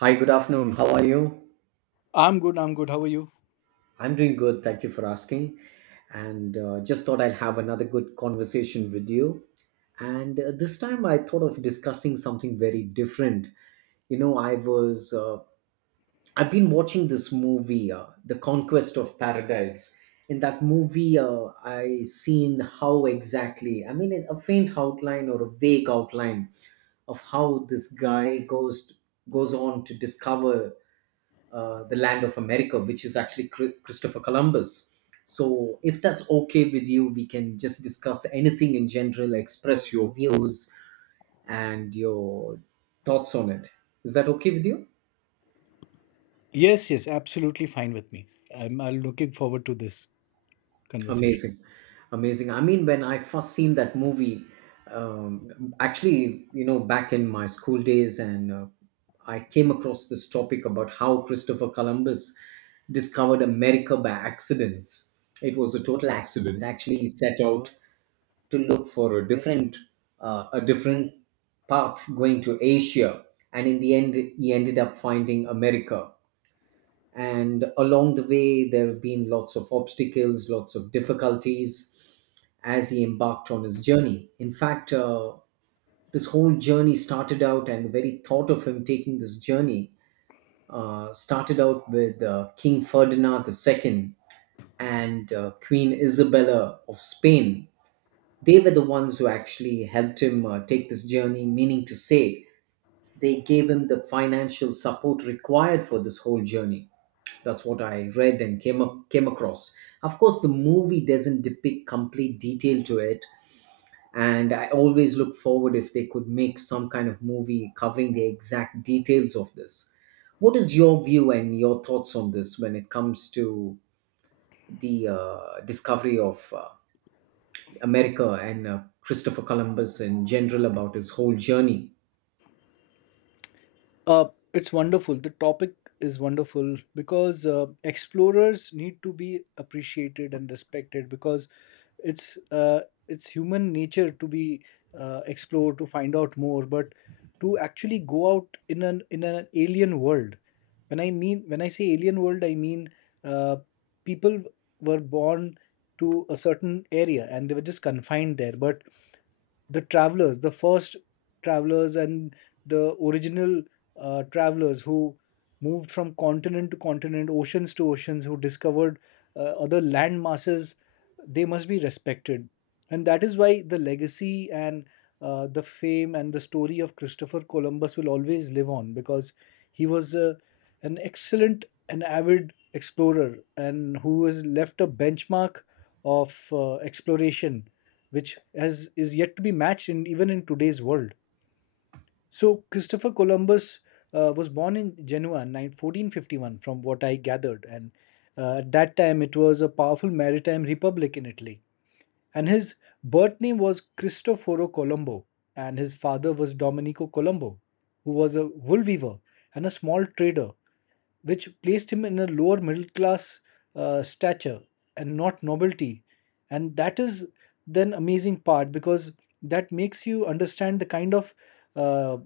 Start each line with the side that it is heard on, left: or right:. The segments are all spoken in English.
right: Hi, good afternoon. How are you?
left: I'm good. I'm good. How are you?
right: I'm doing good. Thank you for asking. And Just thought I'll have another good conversation with you. And This time I thought of discussing something very different. You know, I was, uh, I've been watching this movie, The Conquest of Paradise. In that movie, I seen how exactly, I mean, a faint outline or a vague outline of how this guy goes on to discover the land of America, which is actually Christopher Columbus. So, if that's okay with you, we can just discuss anything in general, express your views and your thoughts on it. Is that okay with you?
left: Yes, yes, absolutely fine with me. I'm looking forward to this conversation.
right: Amazing, amazing. I mean, when I first seen that movie, actually, you know, back in my school days, and I came across this topic about how Christopher Columbus discovered America by accidents. It was a total accident. Actually, he set out to look for a different uh, a different path going to Asia, and in the end he ended up finding America. And along the way there have been lots of obstacles, lots of difficulties as he embarked on his journey. In fact, this whole journey started out, and the very thought of him taking this journey started out with King Ferdinand II and Queen Isabella of Spain. They were the ones who actually helped him take this journey, meaning to say, they gave him the financial support required for this whole journey. That's what I read and came across. Of course, the movie doesn't depict complete detail to it, and I always look forward if they could make some kind of movie covering the exact details of this. What is your view and your thoughts on this when it comes to the discovery of America and Christopher Columbus in general about his whole journey?
left: Uh, it's wonderful. The topic is wonderful because explorers need to be appreciated and respected because it's uh, it's human nature to be explore to find out more, but to actually go out in an alien world. When I mean when I say alien world, I mean uh, people were born to a certain area and they were just confined there, but the travelers, the first travelers, and the original travelers who moved from continent to continent, oceans to oceans, who discovered other land masses, they must be respected. And that is why the legacy and the fame and the story of Christopher Columbus will always live on because he was an excellent and avid explorer and who has left a benchmark of exploration which has is yet to be matched in even in today's world. So Christopher Columbus was born in Genoa in 9 1451, from what I gathered, and at that time it was a powerful maritime republic in Italy. And his birth name was Cristoforo Colombo, and his father was Domenico Colombo, who was a wool weaver and a small trader, which placed him in a lower middle class stature and not nobility. And that is then amazing part because that makes you understand the kind of uh,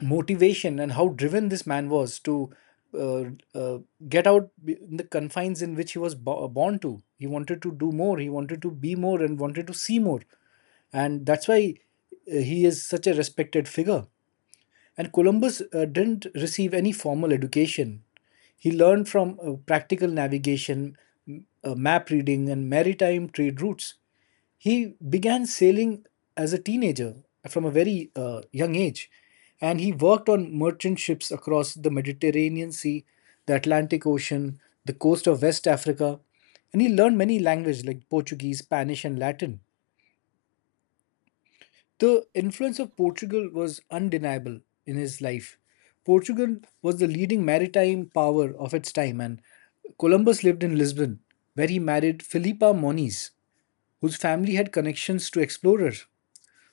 left: motivation and how driven this man was to uh, uh, get in the confines in which he was born to. He wanted to do more, he wanted to be more, and wanted to see more. And that's why he is such a respected figure. And Columbus didn't receive any formal education. He learned from practical navigation, map reading, and maritime trade routes. He began sailing as a teenager from a very young age, and he worked on merchant ships across the Mediterranean Sea, the Atlantic Ocean, the coast of West Africa, and he learned many languages like Portuguese, Spanish, and Latin. The influence of Portugal was undeniable in his life. Portugal was the leading maritime power of its time, and Columbus lived in Lisbon, where he married Filipa Moniz, whose family had connections to explorers.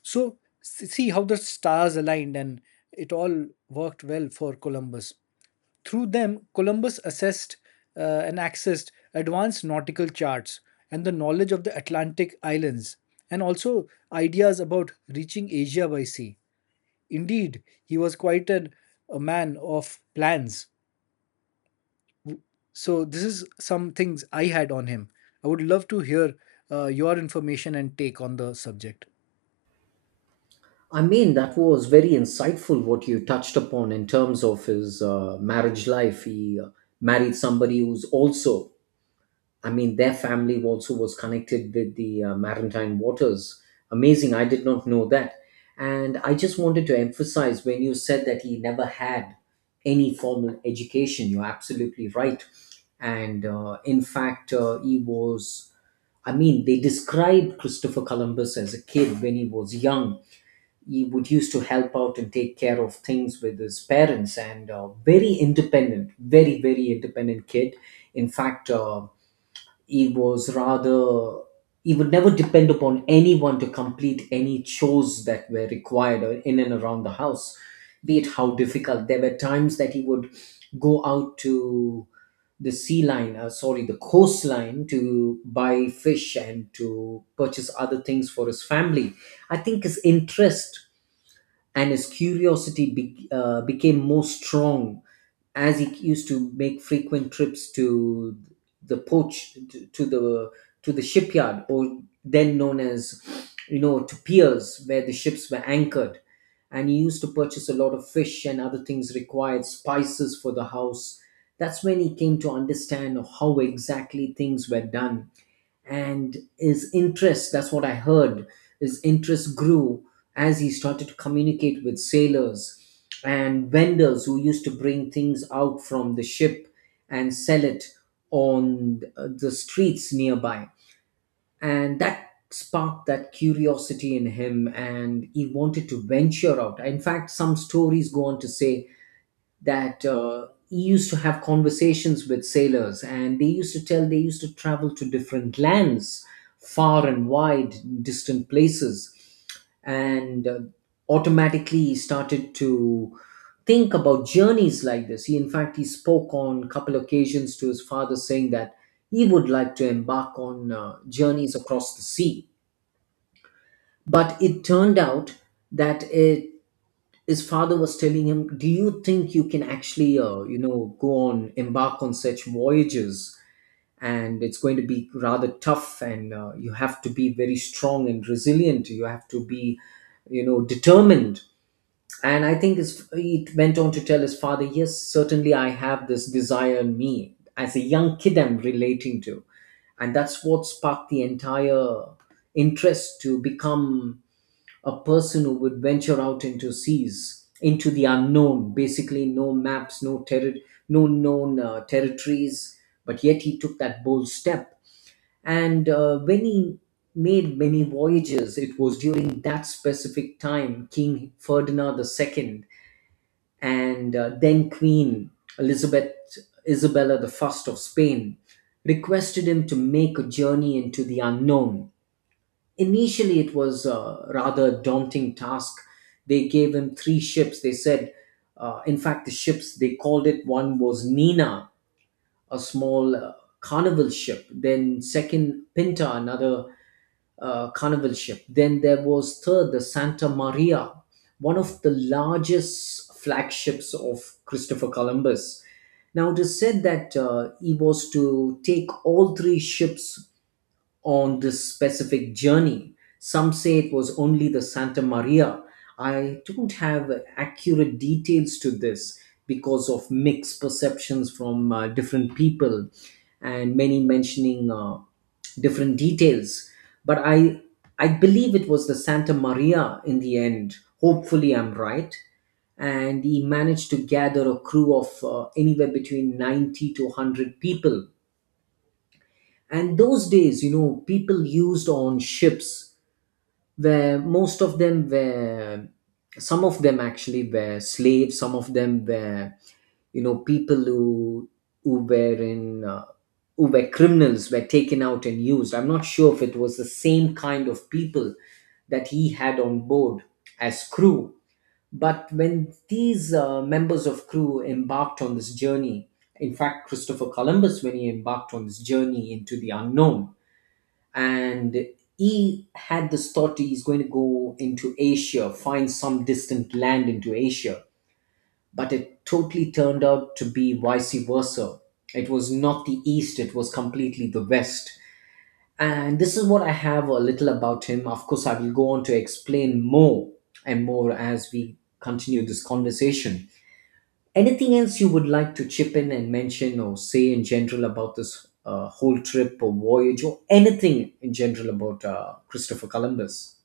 left: So, see how the stars aligned, and it all worked well for Columbus. Through them, Columbus assessed and accessed advanced nautical charts and the knowledge of the Atlantic islands, and also ideas about reaching Asia by sea. Indeed, he was a man of plans. So, this is some things I had on him. I would love to hear your information and take on the subject.
right: I mean, that was very insightful what you touched upon in terms of his marriage life. He married somebody who's also, I mean, their family also was connected with the maritime waters. Amazing. I did not know that. And I just wanted to emphasize when you said that he never had any formal education, you're absolutely right. And in fact, he was I mean, they describe Christopher Columbus as a kid when he was young. He would used to help out and take care of things with his parents, and very independent, very independent kid. In fact, he was rather he would never depend upon anyone to complete any chores that were required in and around the house, be it how difficult. There were times that he would go out to the sea line sorry the coastline to buy fish and to purchase other things for his family. I think his interest and his curiosity became more strong as he used to make frequent trips to the port, to the shipyard, or then known as, you know, to piers where the ships were anchored. And he used to purchase a lot of fish and other things required, spices for the house. That's when he came to understand how exactly things were done. And his interest, that's what I heard, his interest grew as he started to communicate with sailors and vendors who used to bring things out from the ship and sell it on the streets nearby. And that sparked that curiosity in him, and he wanted to venture out. In fact, some stories go on to say that he used to have conversations with sailors, and they used to travel to different lands, far and wide, distant places. And Automatically he started to think about journeys like this. He In fact, he spoke on a couple occasions to his father saying that he would like to embark on journeys across the sea. But it turned out that it his father was telling him, "Do you think you can actually, you know, go on embark on such voyages? And it's going to be rather tough, and you have to be very strong and resilient. You have to be, you know, determined." And I think he went on to tell his father, "Yes, certainly, I have this desire in me. As a young kid, I'm relating to." And that's what sparked the entire interest to become a person who would venture out into seas, into the unknown. Basically no maps, no known territories, but yet he took that bold step. And when he made many voyages, it was during that specific time King Ferdinand II and then queen elizabeth Isabella I of Spain requested him to make a journey into the unknown. Initially, it was a rather daunting task. They gave him three ships. They said, in fact, the ships, they called it, one was Nina, a small carnival ship. Then, second, Pinta, another carnival ship. Then there was third, the Santa Maria, one of the largest flagships of Christopher Columbus. Now, it is said that he was to take all three ships on this specific journey. Some say it was only the Santa Maria. I don't have accurate details to this because of mixed perceptions from different people and many mentioning different details. But I believe it was the Santa Maria in the end. Hopefully, I'm right. And he managed to gather a crew of anywhere between 90 to 100 people. And those days, you know, people used on ships, where most of them were, some of them actually were slaves, some of them were, you know, people who were in, who were criminals, were taken out and used. I'm not sure if it was the same kind of people that he had on board as crew. But when these members of crew embarked on this journey, in fact Christopher Columbus, when he embarked on this journey into the unknown, and he had this thought he's going to go into Asia, find some distant land into Asia, but it totally turned out to be vice versa. It was not the East, it was completely the West. And this is what I have a little about him. Of course, I will go on to explain more and more as we continue this conversation. Anything else you would like to chip in and mention or say in general about this whole trip or voyage, or anything in general about Christopher Columbus?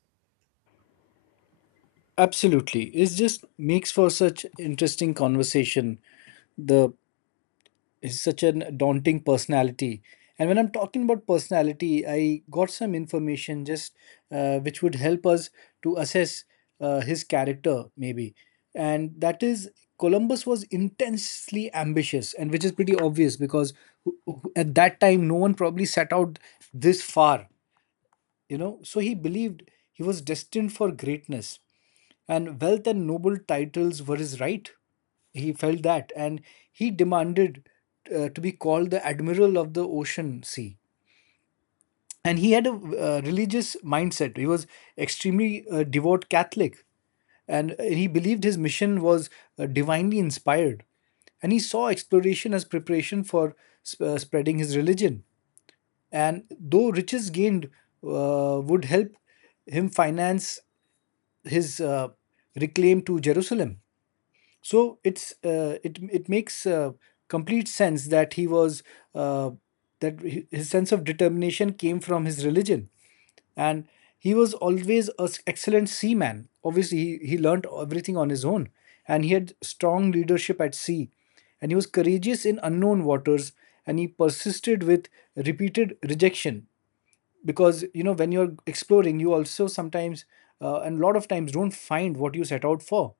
left: Absolutely. It just makes for such interesting conversation. The is such a daunting personality. And when I'm talking about personality, I got some information just which would help us to assess his character, maybe. And that is Columbus was intensely ambitious, and which is pretty obvious because at that time, no one probably set out this far, you know. So he believed he was destined for greatness and wealth and noble titles were his right. He felt that, and he demanded to be called the admiral of the ocean sea. And he had a religious mindset. He was extremely devout Catholic, and he believed his mission was divinely inspired. And he saw exploration as preparation for spreading his religion. And though riches gained would help him finance his reclaim to Jerusalem, so it makes complete sense that he was uh, his sense of determination came from his religion. And he was always an excellent seaman. Obviously he learned everything on his own, and he had strong leadership at sea, and he was courageous in unknown waters, and he persisted with repeated rejection because you know when you're exploring you also sometimes and a lot of times don't find what you set out for.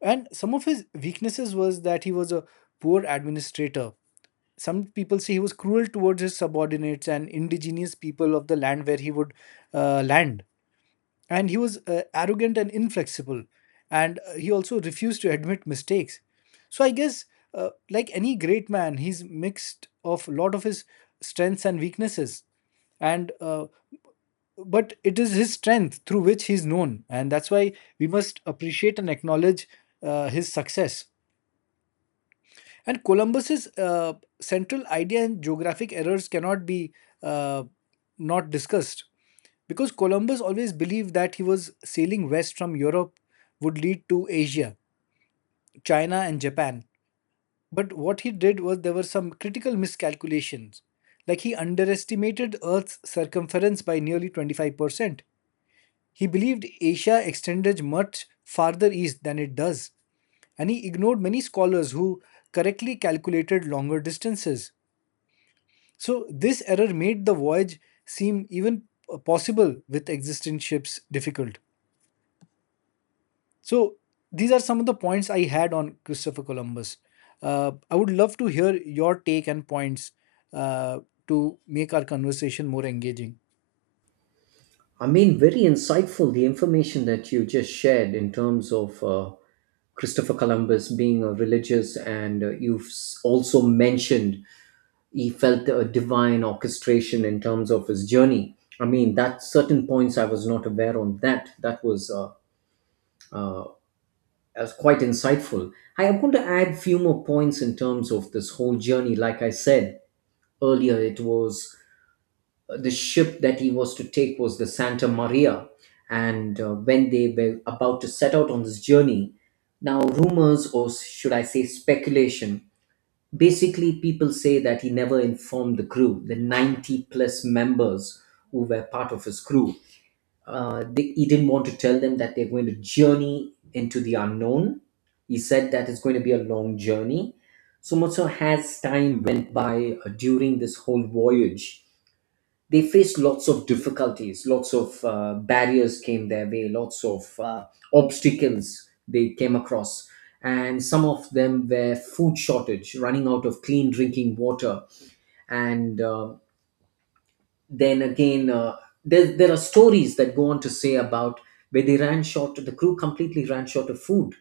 left: And some of his weaknesses was that he was a poor administrator. Some people say he was cruel towards his subordinates and indigenous people of the land where he would land. And he was arrogant and inflexible. And he also refused to admit mistakes. So I guess, like any great man, he's mixed of a lot of his strengths and weaknesses, and but it is his strength through which he's known, and that's why we must appreciate and acknowledge his success. And Columbus's central idea and geographic errors cannot be uh, not discussed because Columbus always believed that he was sailing west from Europe would lead to Asia, China, and Japan. But what he did was there were some critical miscalculations, like he underestimated Earth's circumference by nearly 25%. He believed Asia extended much farther east than it does, and he ignored many scholars who correctly calculated longer distances. So, this error made the voyage seem even possible with existing ships difficult. So, these are some of the points I had on Christopher Columbus. I would love to hear your take and points uh, to make our conversation more engaging.
right: I mean, very insightful, the information that you just shared in terms of Christopher Columbus being a religious, and also mentioned he felt a divine orchestration in terms of his journey. I mean, that certain points I was not aware on that. That was as quite insightful. I am going to add few more points in terms of this whole journey. Like I said earlier, it was the ship that he was to take was the Santa Maria, and when they were about to set out on this journey, now rumors, or should I say speculation. Basically, people say that he never informed the crew, the 90 plus members who were part of his crew, he didn't want to tell them that they're going to journey into the unknown. He said that it's going to be a long journey. So much so, as time went by, during this whole voyage, they faced lots of difficulties, lots of barriers came their way, lots of obstacles they came across. And some of them were food shortage, running out of clean drinking water, and then again there, there are stories that go on to say about where they ran short, the crew completely ran short of food.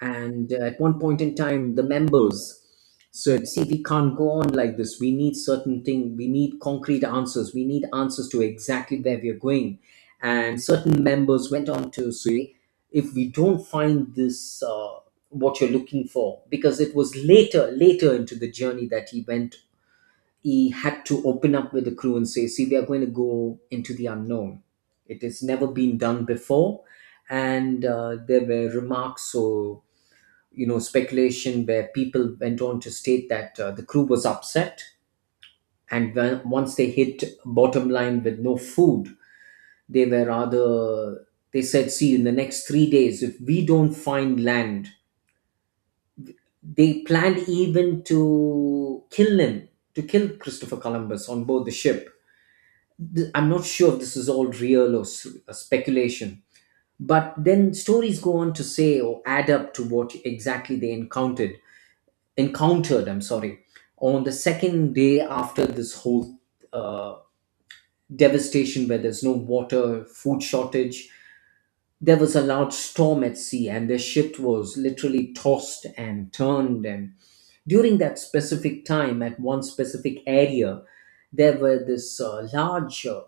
right: And at one point in time, the members said, see, we can't go on like this, we need certain thing, we need concrete answers, we need answers to exactly where we are going. And certain members went on to say, if we don't find this, what you're looking for. Because it was later into the journey that he had to open up with the crew and say, see, we are going to go into the unknown. It has never been done before. And there were remarks, or, you know, speculation where people went on to state that the crew was upset. And once they hit bottom line with no food, they were rather, they said, see, in the next 3 days, if we don't find land, they planned even to kill him, to kill Christopher Columbus on board the ship. I'm not sure if this is all real or speculation. But then stories go on to say or add up to what exactly they encountered, I'm sorry, on the second day after this whole uh, devastation, where there's no water, food shortage, there was a large storm at sea, and their ship was literally tossed and turned. And during that specific time, at one specific area, there were this large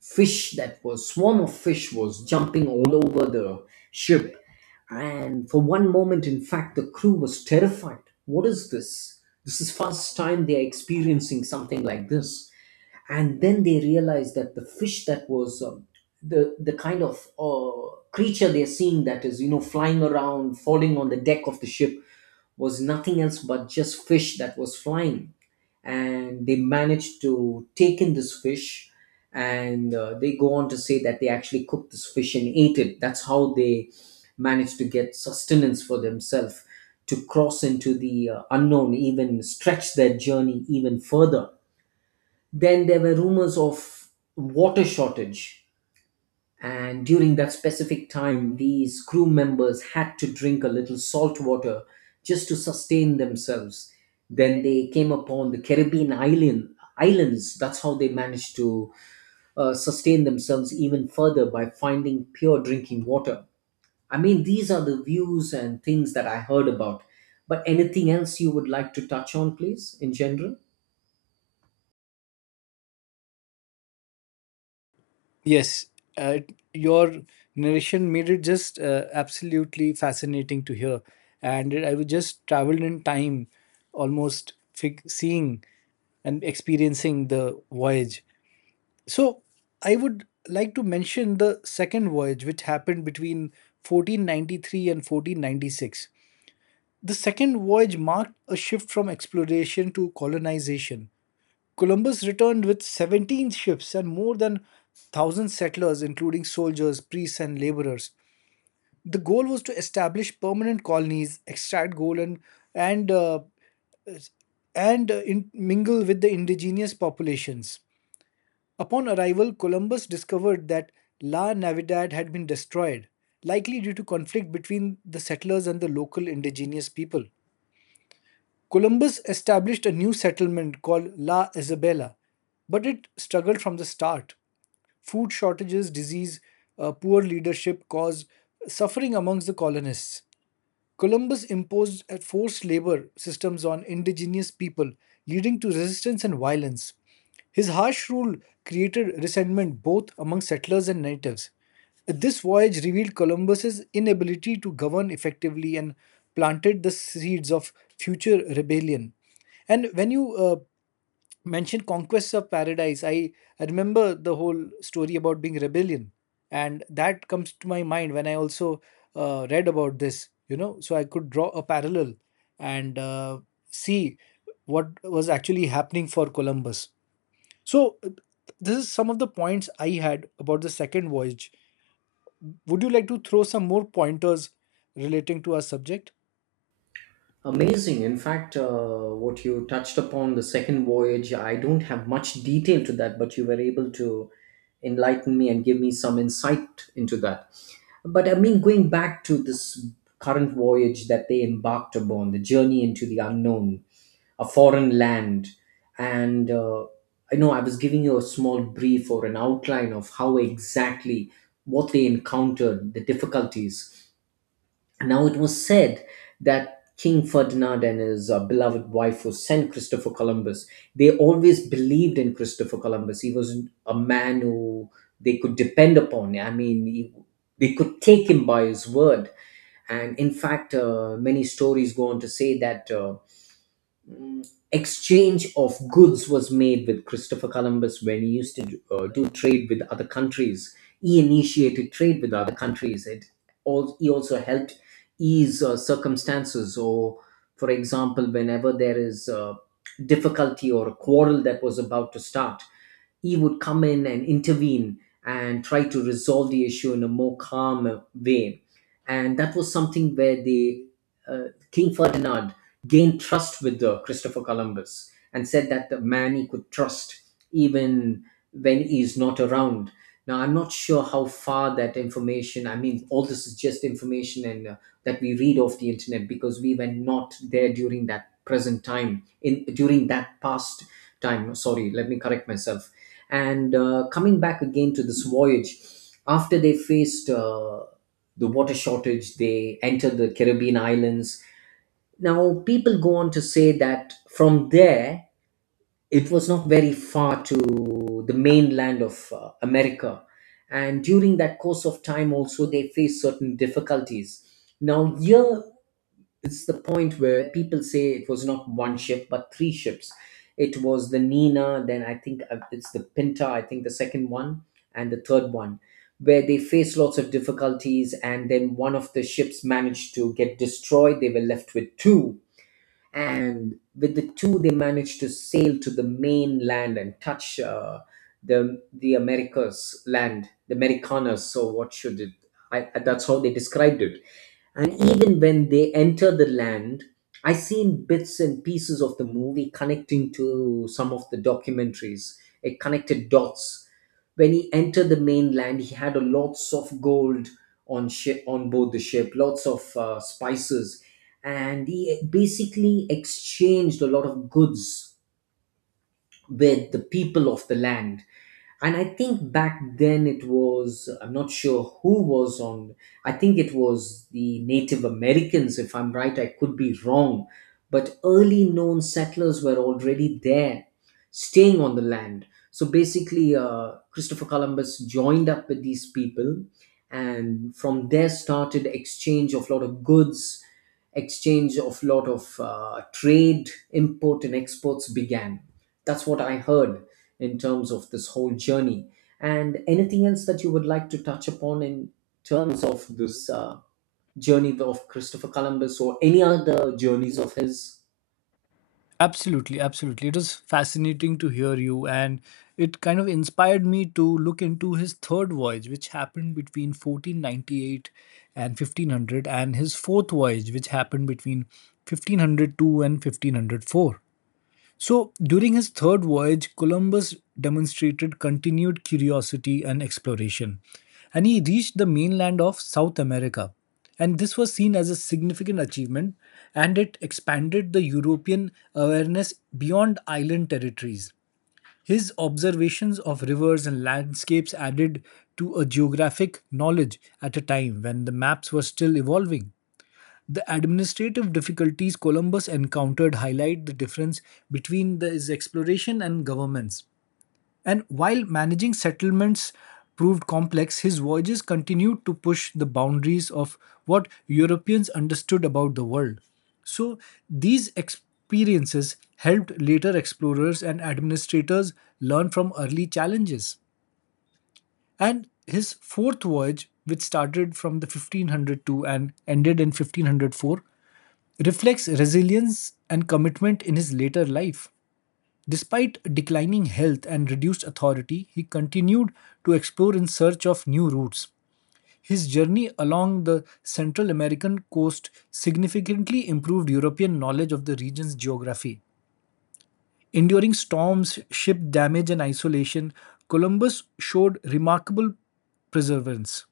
right: fish that was swarm of fish was jumping all over the ship. And for one moment, in fact, the crew was terrified. What is this? This is first time they are experiencing something like this. And then they realized that the fish that was the kind of creature they're seeing, that is, you know, flying around falling on the deck of the ship, was nothing else but just fish that was flying. And they managed to take in this fish, and they go on to say that they actually cooked this fish and ate it. That's how they managed to get sustenance for themselves to cross into the unknown, even stretch their journey even further. Then there were rumors of water shortage, and during that specific time these crew members had to drink a little salt water just to sustain themselves. Then they came upon the Caribbean islands. That's how they managed to sustain themselves even further by finding pure drinking water. I mean, these are the views and things that I heard about, but anything else you would like to touch on, please, in general?
left: Yes, uh, your narration made it just absolutely fascinating to hear, and I was just traveled in time, almost seeing and experiencing the voyage. So I would like to mention the second voyage, which happened between 1493 and 1496. The second voyage marked a shift from exploration to colonization. Columbus returned with 17 ships and more than 1,000 settlers, including soldiers, priests, and laborers. The goal was to establish permanent colonies, extract gold, and, uh, and mingle with the indigenous populations. Upon arrival, Columbus discovered that La Navidad had been destroyed, likely due to conflict between the settlers and the local indigenous people. Columbus established a new settlement called La Isabela, but it struggled from the start. Food shortages, disease, poor leadership caused suffering amongst the colonists. Columbus imposed a forced labor systems on indigenous people, leading to resistance and violence. His harsh rule created resentment both among settlers and natives. This voyage revealed Columbus's inability to govern effectively and planted the seeds of future rebellion. And when you mentioned Conquest of Paradise, I remember the whole story about being rebellion, and that comes to my mind when I also read about this, you know, so I could draw a parallel. And see what was actually happening for Columbus. So this is some of the points I had about the second voyage. Would you like to throw some more pointers relating to our subject?
right: Amazing. In fact, what you touched upon the second voyage, I don't have much detail to that, but you were able to enlighten me and give me some insight into that. But I mean, going back to this current voyage that they embarked upon, the journey into the unknown, a foreign land, and I know I was giving you a small brief or an outline of how exactly what they encountered, the difficulties. Now it was said that King Ferdinand and his beloved wife who sent Christopher Columbus, they always believed in Christopher Columbus. He was a man who they could depend upon. I mean, they could take him by his word. And in fact, many stories go on to say that. Exchange of goods was made with Christopher Columbus when he used to do trade with other countries. He initiated trade with other countries. He also helped ease circumstances. Or, for example, whenever there is a difficulty or a quarrel that was about to start, he would come in and intervene and try to resolve the issue in a more calm way. And that was something where the uh, King Ferdinand gained trust with Christopher Columbus and said that the man he could trust even when he's not around. Now, I'm not sure how far that information, I mean, all this is just information, and that we read off the internet, because we were not there during that present time, in during that past time. Sorry, let me correct myself. And coming back again to this voyage, after they faced the water shortage, they entered the Caribbean islands. Now, people go on to say that from there, it was not very far to the mainland of America. And during that course of time, also, they faced certain difficulties. Now, here this is the point where people say it was not one ship but three ships. It was the Nina, then I think it's the Pinta, I think the second one, and the third one, where they faced lots of difficulties, and then one of the ships managed to get destroyed. They were left with two, and with the two, they managed to sail to the mainland and touch the Americas land, the Americanas. So what should it? I, that's how they described it. And even when they enter the land, I seen bits and pieces of the movie connecting to some of the documentaries. It connected dots. When he entered the mainland, he had a lots of gold on board the ship, lots of spices, and he basically exchanged a lot of goods with the people of the land. And I think back then it was, I'm not sure who was on, I think it was the Native Americans, if I'm right, I could be wrong. But early known settlers were already there, staying on the land. So basically, Christopher Columbus joined up with these people, and from there started exchange of lot of goods, exchange of lot of trade, import and exports began. That's what I heard in terms of this whole journey. And anything else that you would like to touch upon in terms of this journey of Christopher Columbus or any other journeys of his?
left: Absolutely, absolutely. It was fascinating to hear you, and it kind of inspired me to look into his third voyage, which happened between 1498 and 1500, and his fourth voyage, which happened between 1502 and 1504. So, during his third voyage, Columbus demonstrated continued curiosity and exploration, and he reached the mainland of South America. And this was seen as a significant achievement, and it expanded the European awareness beyond island territories. His observations of rivers and landscapes added to a geographic knowledge at a time when the maps were still evolving. The administrative difficulties Columbus encountered highlight the difference between his exploration and governments. And while managing settlements proved complex, his voyages continued to push the boundaries of what Europeans understood about the world. So these experiences helped later explorers and administrators learn from early challenges. And his fourth voyage, which started from the 1502 and ended in 1504, reflects resilience and commitment in his later life. Despite declining health and reduced authority, he continued to explore in search of new routes. His journey along the Central American coast significantly improved European knowledge of the region's geography. Enduring storms, ship damage, and isolation, Columbus showed remarkable perseverance.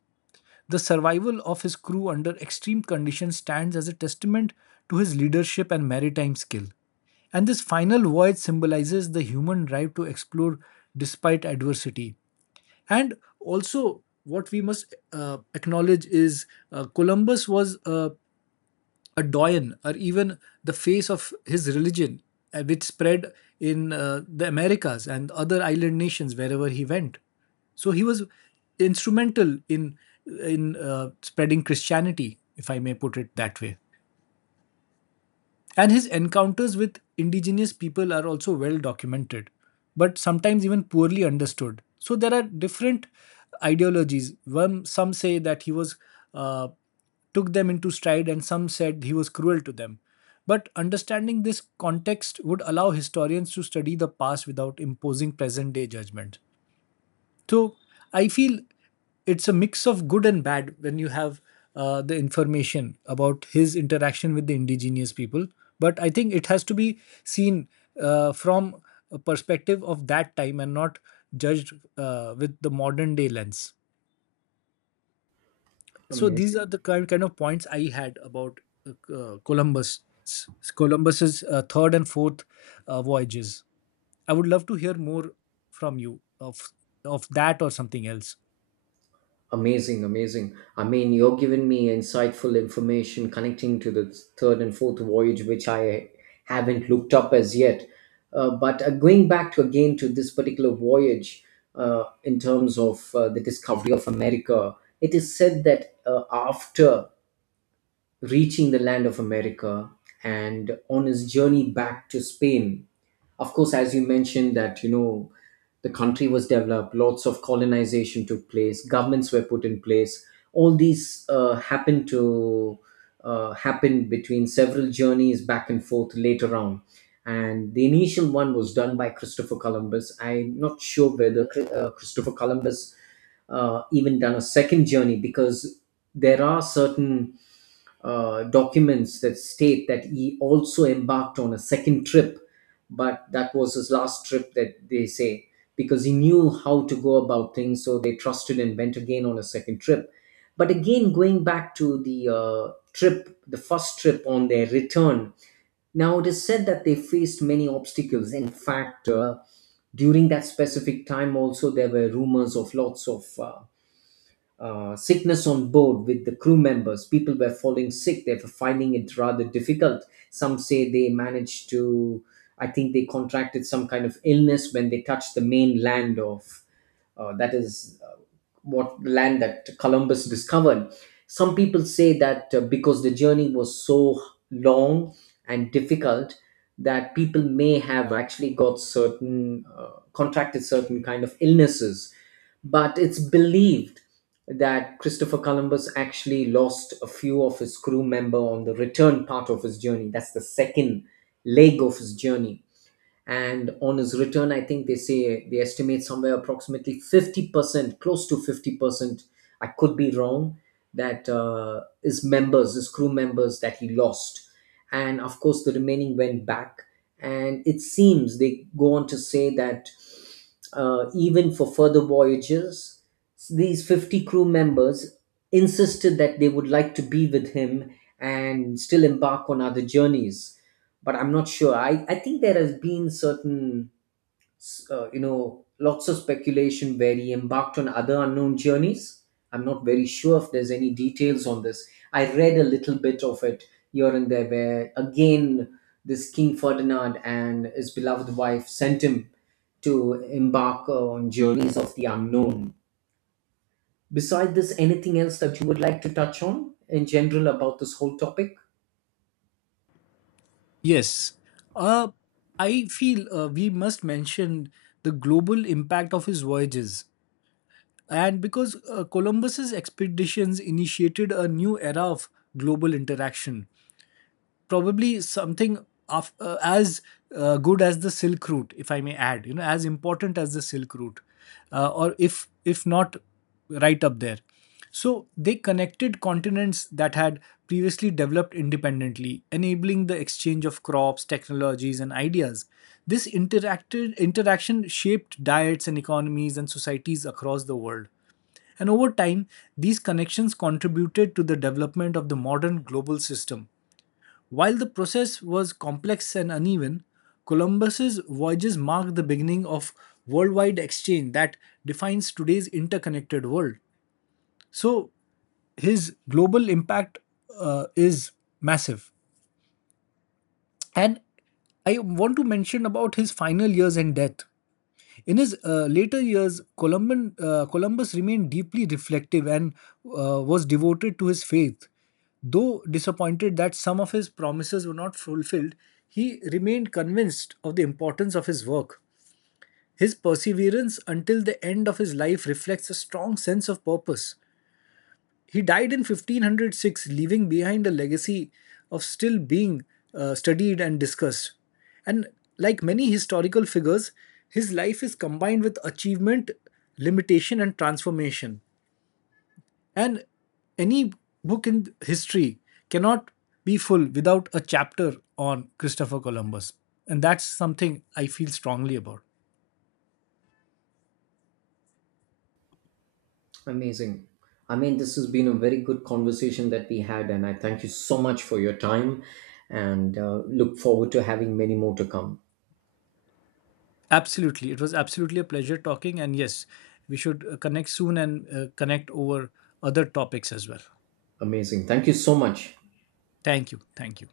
left: The survival of his crew under extreme conditions stands as a testament to his leadership and maritime skill. And this final voyage symbolizes the human drive to explore despite adversity. And also, what we must acknowledge is Columbus was a doyen or even the face of his religion, which spread in the Americas and other island nations wherever he went. So he was instrumental in spreading Christianity, if I may put it that way. And his encounters with indigenous people are also well documented, but sometimes even poorly understood. So there are different ideologies. One, some say that he was uh, took them into stride, and some said he was cruel to them. But understanding this context would allow historians to study the past without imposing present day judgment. So I feel it's a mix of good and bad when you have the information about his interaction with the indigenous people. But I think it has to be seen from a perspective of that time and not judged with the modern day lens. So these
right: Amazing.
left: are the kind of points I had about uh, Columbus, Columbus's third and fourth voyages. I would love to hear more from you of that or something else.
right: Amazing, amazing. I mean, you're giving me insightful information connecting to the third and fourth voyage, which I haven't looked up as yet. But going back to again to this particular voyage, in terms of the discovery of America, it is said that after reaching the land of America and on his journey back to Spain, of course, as you mentioned, that you know the country was developed, lots of colonization took place, governments were put in place. All these happened to happen between several journeys back and forth later on. And the initial one was done by Christopher Columbus. I'm not sure whether Christopher Columbus even done a second journey, because there are certain documents that state that he also embarked on a second trip, but that was his last trip, that they say, because he knew how to go about things, so they trusted and went again on a second trip. But again going back to the trip the first trip, on their return, now it is said that they faced many obstacles. In fact, during that specific time also there were rumors of lots of sickness on board with the crew members. People were falling sick. They were finding it rather difficult. Some say they managed to, I think they contracted some kind of illness when they touched the mainland of that is what land that Columbus discovered. Some people say that because the journey was so long and difficult that people may have actually got certain contracted certain kind of illnesses, but it's believed that Christopher Columbus actually lost a few of his crew member on the return part of his journey, that's the second leg of his journey. And on his return, I think they say they estimate somewhere approximately 50% close to 50%, I could be wrong, that his crew members that he lost. And of course the remaining went back. And it seems they go on to say that even for further voyages these 50 crew members insisted that they would like to be with him and still embark on other journeys. But I'm not sure, I think there has been certain you know, lots of speculation where he embarked on other unknown journeys. I'm not very sure if there's any details on this. I read a little bit of it here and there, where again this King Ferdinand and his beloved wife sent him to embark on journeys of the unknown. Besides this, anything else that you would like to touch on in general about this whole topic?
left: Yes. Uh, I feel we must mention the global impact of his voyages. And because Columbus's expeditions initiated a new era of global interaction, probably something of, as good as the Silk Route, if I may add, you know, as important as the Silk Route, or if not right up there. So they connected continents that had previously developed independently, enabling the exchange of crops, technologies, and ideas. This interacted interaction shaped diets and economies and societies across the world, and over time these connections contributed to the development of the modern global system. While the process was complex and uneven, Columbus's voyages marked the beginning of worldwide exchange that defines today's interconnected world. So his global impact is massive. And I want to mention about his final years and death. In his later years, Columbus remained deeply reflective and was devoted to his faith. Though disappointed that some of his promises were not fulfilled, he remained convinced of the importance of his work. His perseverance until the end of his life reflects a strong sense of purpose. He died in 1506, leaving behind a legacy of still being studied and discussed. And like many historical figures, his life is combined with achievement, limitation, and transformation. And any book in history cannot be full without a chapter on Christopher Columbus. And that's something I feel strongly about.
right: Amazing. I mean, this has been a very good conversation that we had, and I thank you so much for your time, and look forward to having many more to come.
left: Absolutely. It was absolutely a pleasure talking. And yes, we should connect soon and connect over other topics as well.
right: Amazing. Thank you so much.
left: Thank you. Thank you.